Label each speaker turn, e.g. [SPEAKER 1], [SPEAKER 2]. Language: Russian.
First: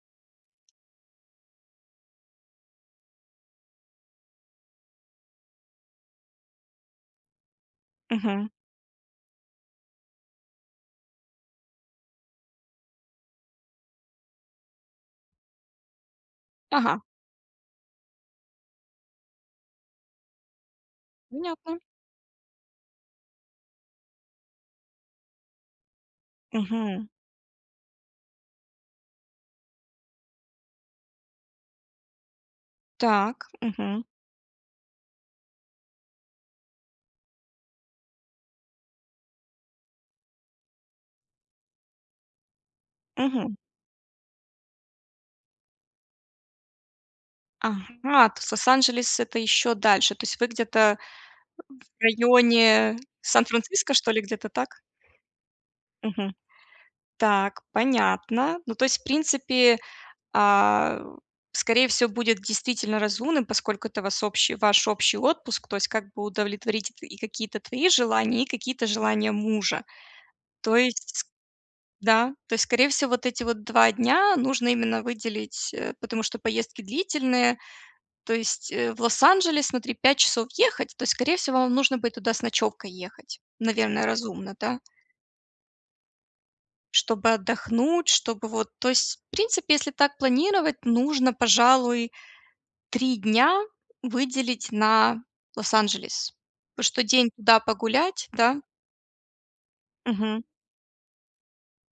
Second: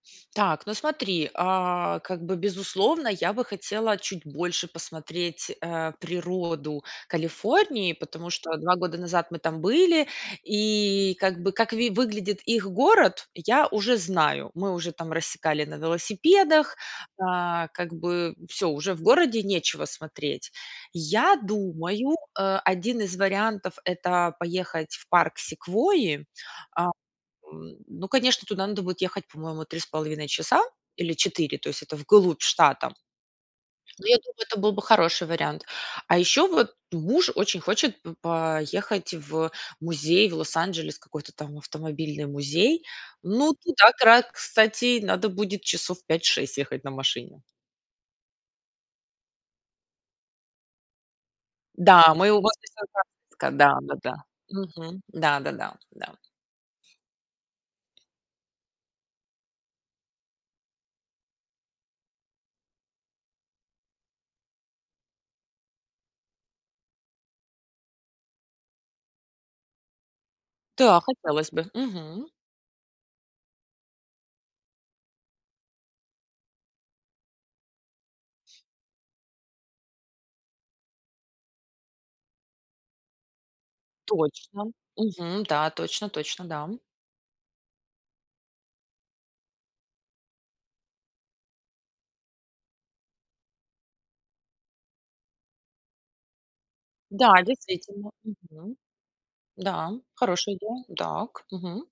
[SPEAKER 1] Так, ну смотри, а, как бы безусловно, я бы хотела чуть больше посмотреть, э, природу Калифорнии, потому
[SPEAKER 2] Мгм.
[SPEAKER 1] что 2 года назад мы там были и как бы как ви выглядит их город, я уже знаю. Мы уже там рассекали на велосипедах.
[SPEAKER 2] Ага.
[SPEAKER 1] А как бы всё: уже в городе нечего смотреть. Я
[SPEAKER 2] Понятно.
[SPEAKER 1] думаю, э, один из вариантов- это поехать в парк Секвойи. А,
[SPEAKER 2] Мгм.
[SPEAKER 1] м, ну конечно, туда надо будет ехать, по-моему, 3,5 часа или 4, то есть это вглубь штата.
[SPEAKER 2] Так. Мгм.
[SPEAKER 1] Ну я думаю, это был бы хороший вариант. А еще вот муж очень хочет п поехать в музей в Лос-Анджелес, какой-то там автомобильный музей. Ну,
[SPEAKER 2] Мгм.
[SPEAKER 1] туда, кра кстати, надо будет часов 5-6 ехать на машине.
[SPEAKER 2] Ага, то есть Лос-Анджелес- это еще дальше. То есть вы где-то, э, в
[SPEAKER 1] Да, мы возле
[SPEAKER 2] районе
[SPEAKER 1] Сан-Франциско,
[SPEAKER 2] Сан-Франциско, что
[SPEAKER 1] да-да-да.
[SPEAKER 2] ли? Где-то так?
[SPEAKER 1] Мгм, да-да-да. Да.
[SPEAKER 2] Мгм. Так, понятно. Ну то есть в принципе, а, скорее всего, будет действительно разумным, поскольку это вас общи ваш общий отпуск, то есть как бы удовлетворить т и какие-то твои желания, и какие-то желания мужа. То
[SPEAKER 1] Да,
[SPEAKER 2] есть,
[SPEAKER 1] хотелось бы. Мгм.
[SPEAKER 2] да. То есть, скорее всего, вот эти вот 2 дня нужно именно выделить, э, потому что поездки длительные. То есть, э, в Лос-Анджелес, смотри, 5 часов ехать, то скорее всего вам нужно будет туда с ночевкой ехать. Наверное, разумно,
[SPEAKER 1] Точно,
[SPEAKER 2] да?
[SPEAKER 1] мгм, да, точно точно, да, м.
[SPEAKER 2] Чтобы отдохнуть, чтобы вот то есть в принципе, если так планировать, нужно, пожалуй, 3 дня выделить на Лос-Анджелес. Потому что день
[SPEAKER 1] Да,
[SPEAKER 2] туда
[SPEAKER 1] действительно.
[SPEAKER 2] погулять, да?
[SPEAKER 1] Мгм. Да м,
[SPEAKER 2] Мгм.
[SPEAKER 1] хорошая идея, да к мгм.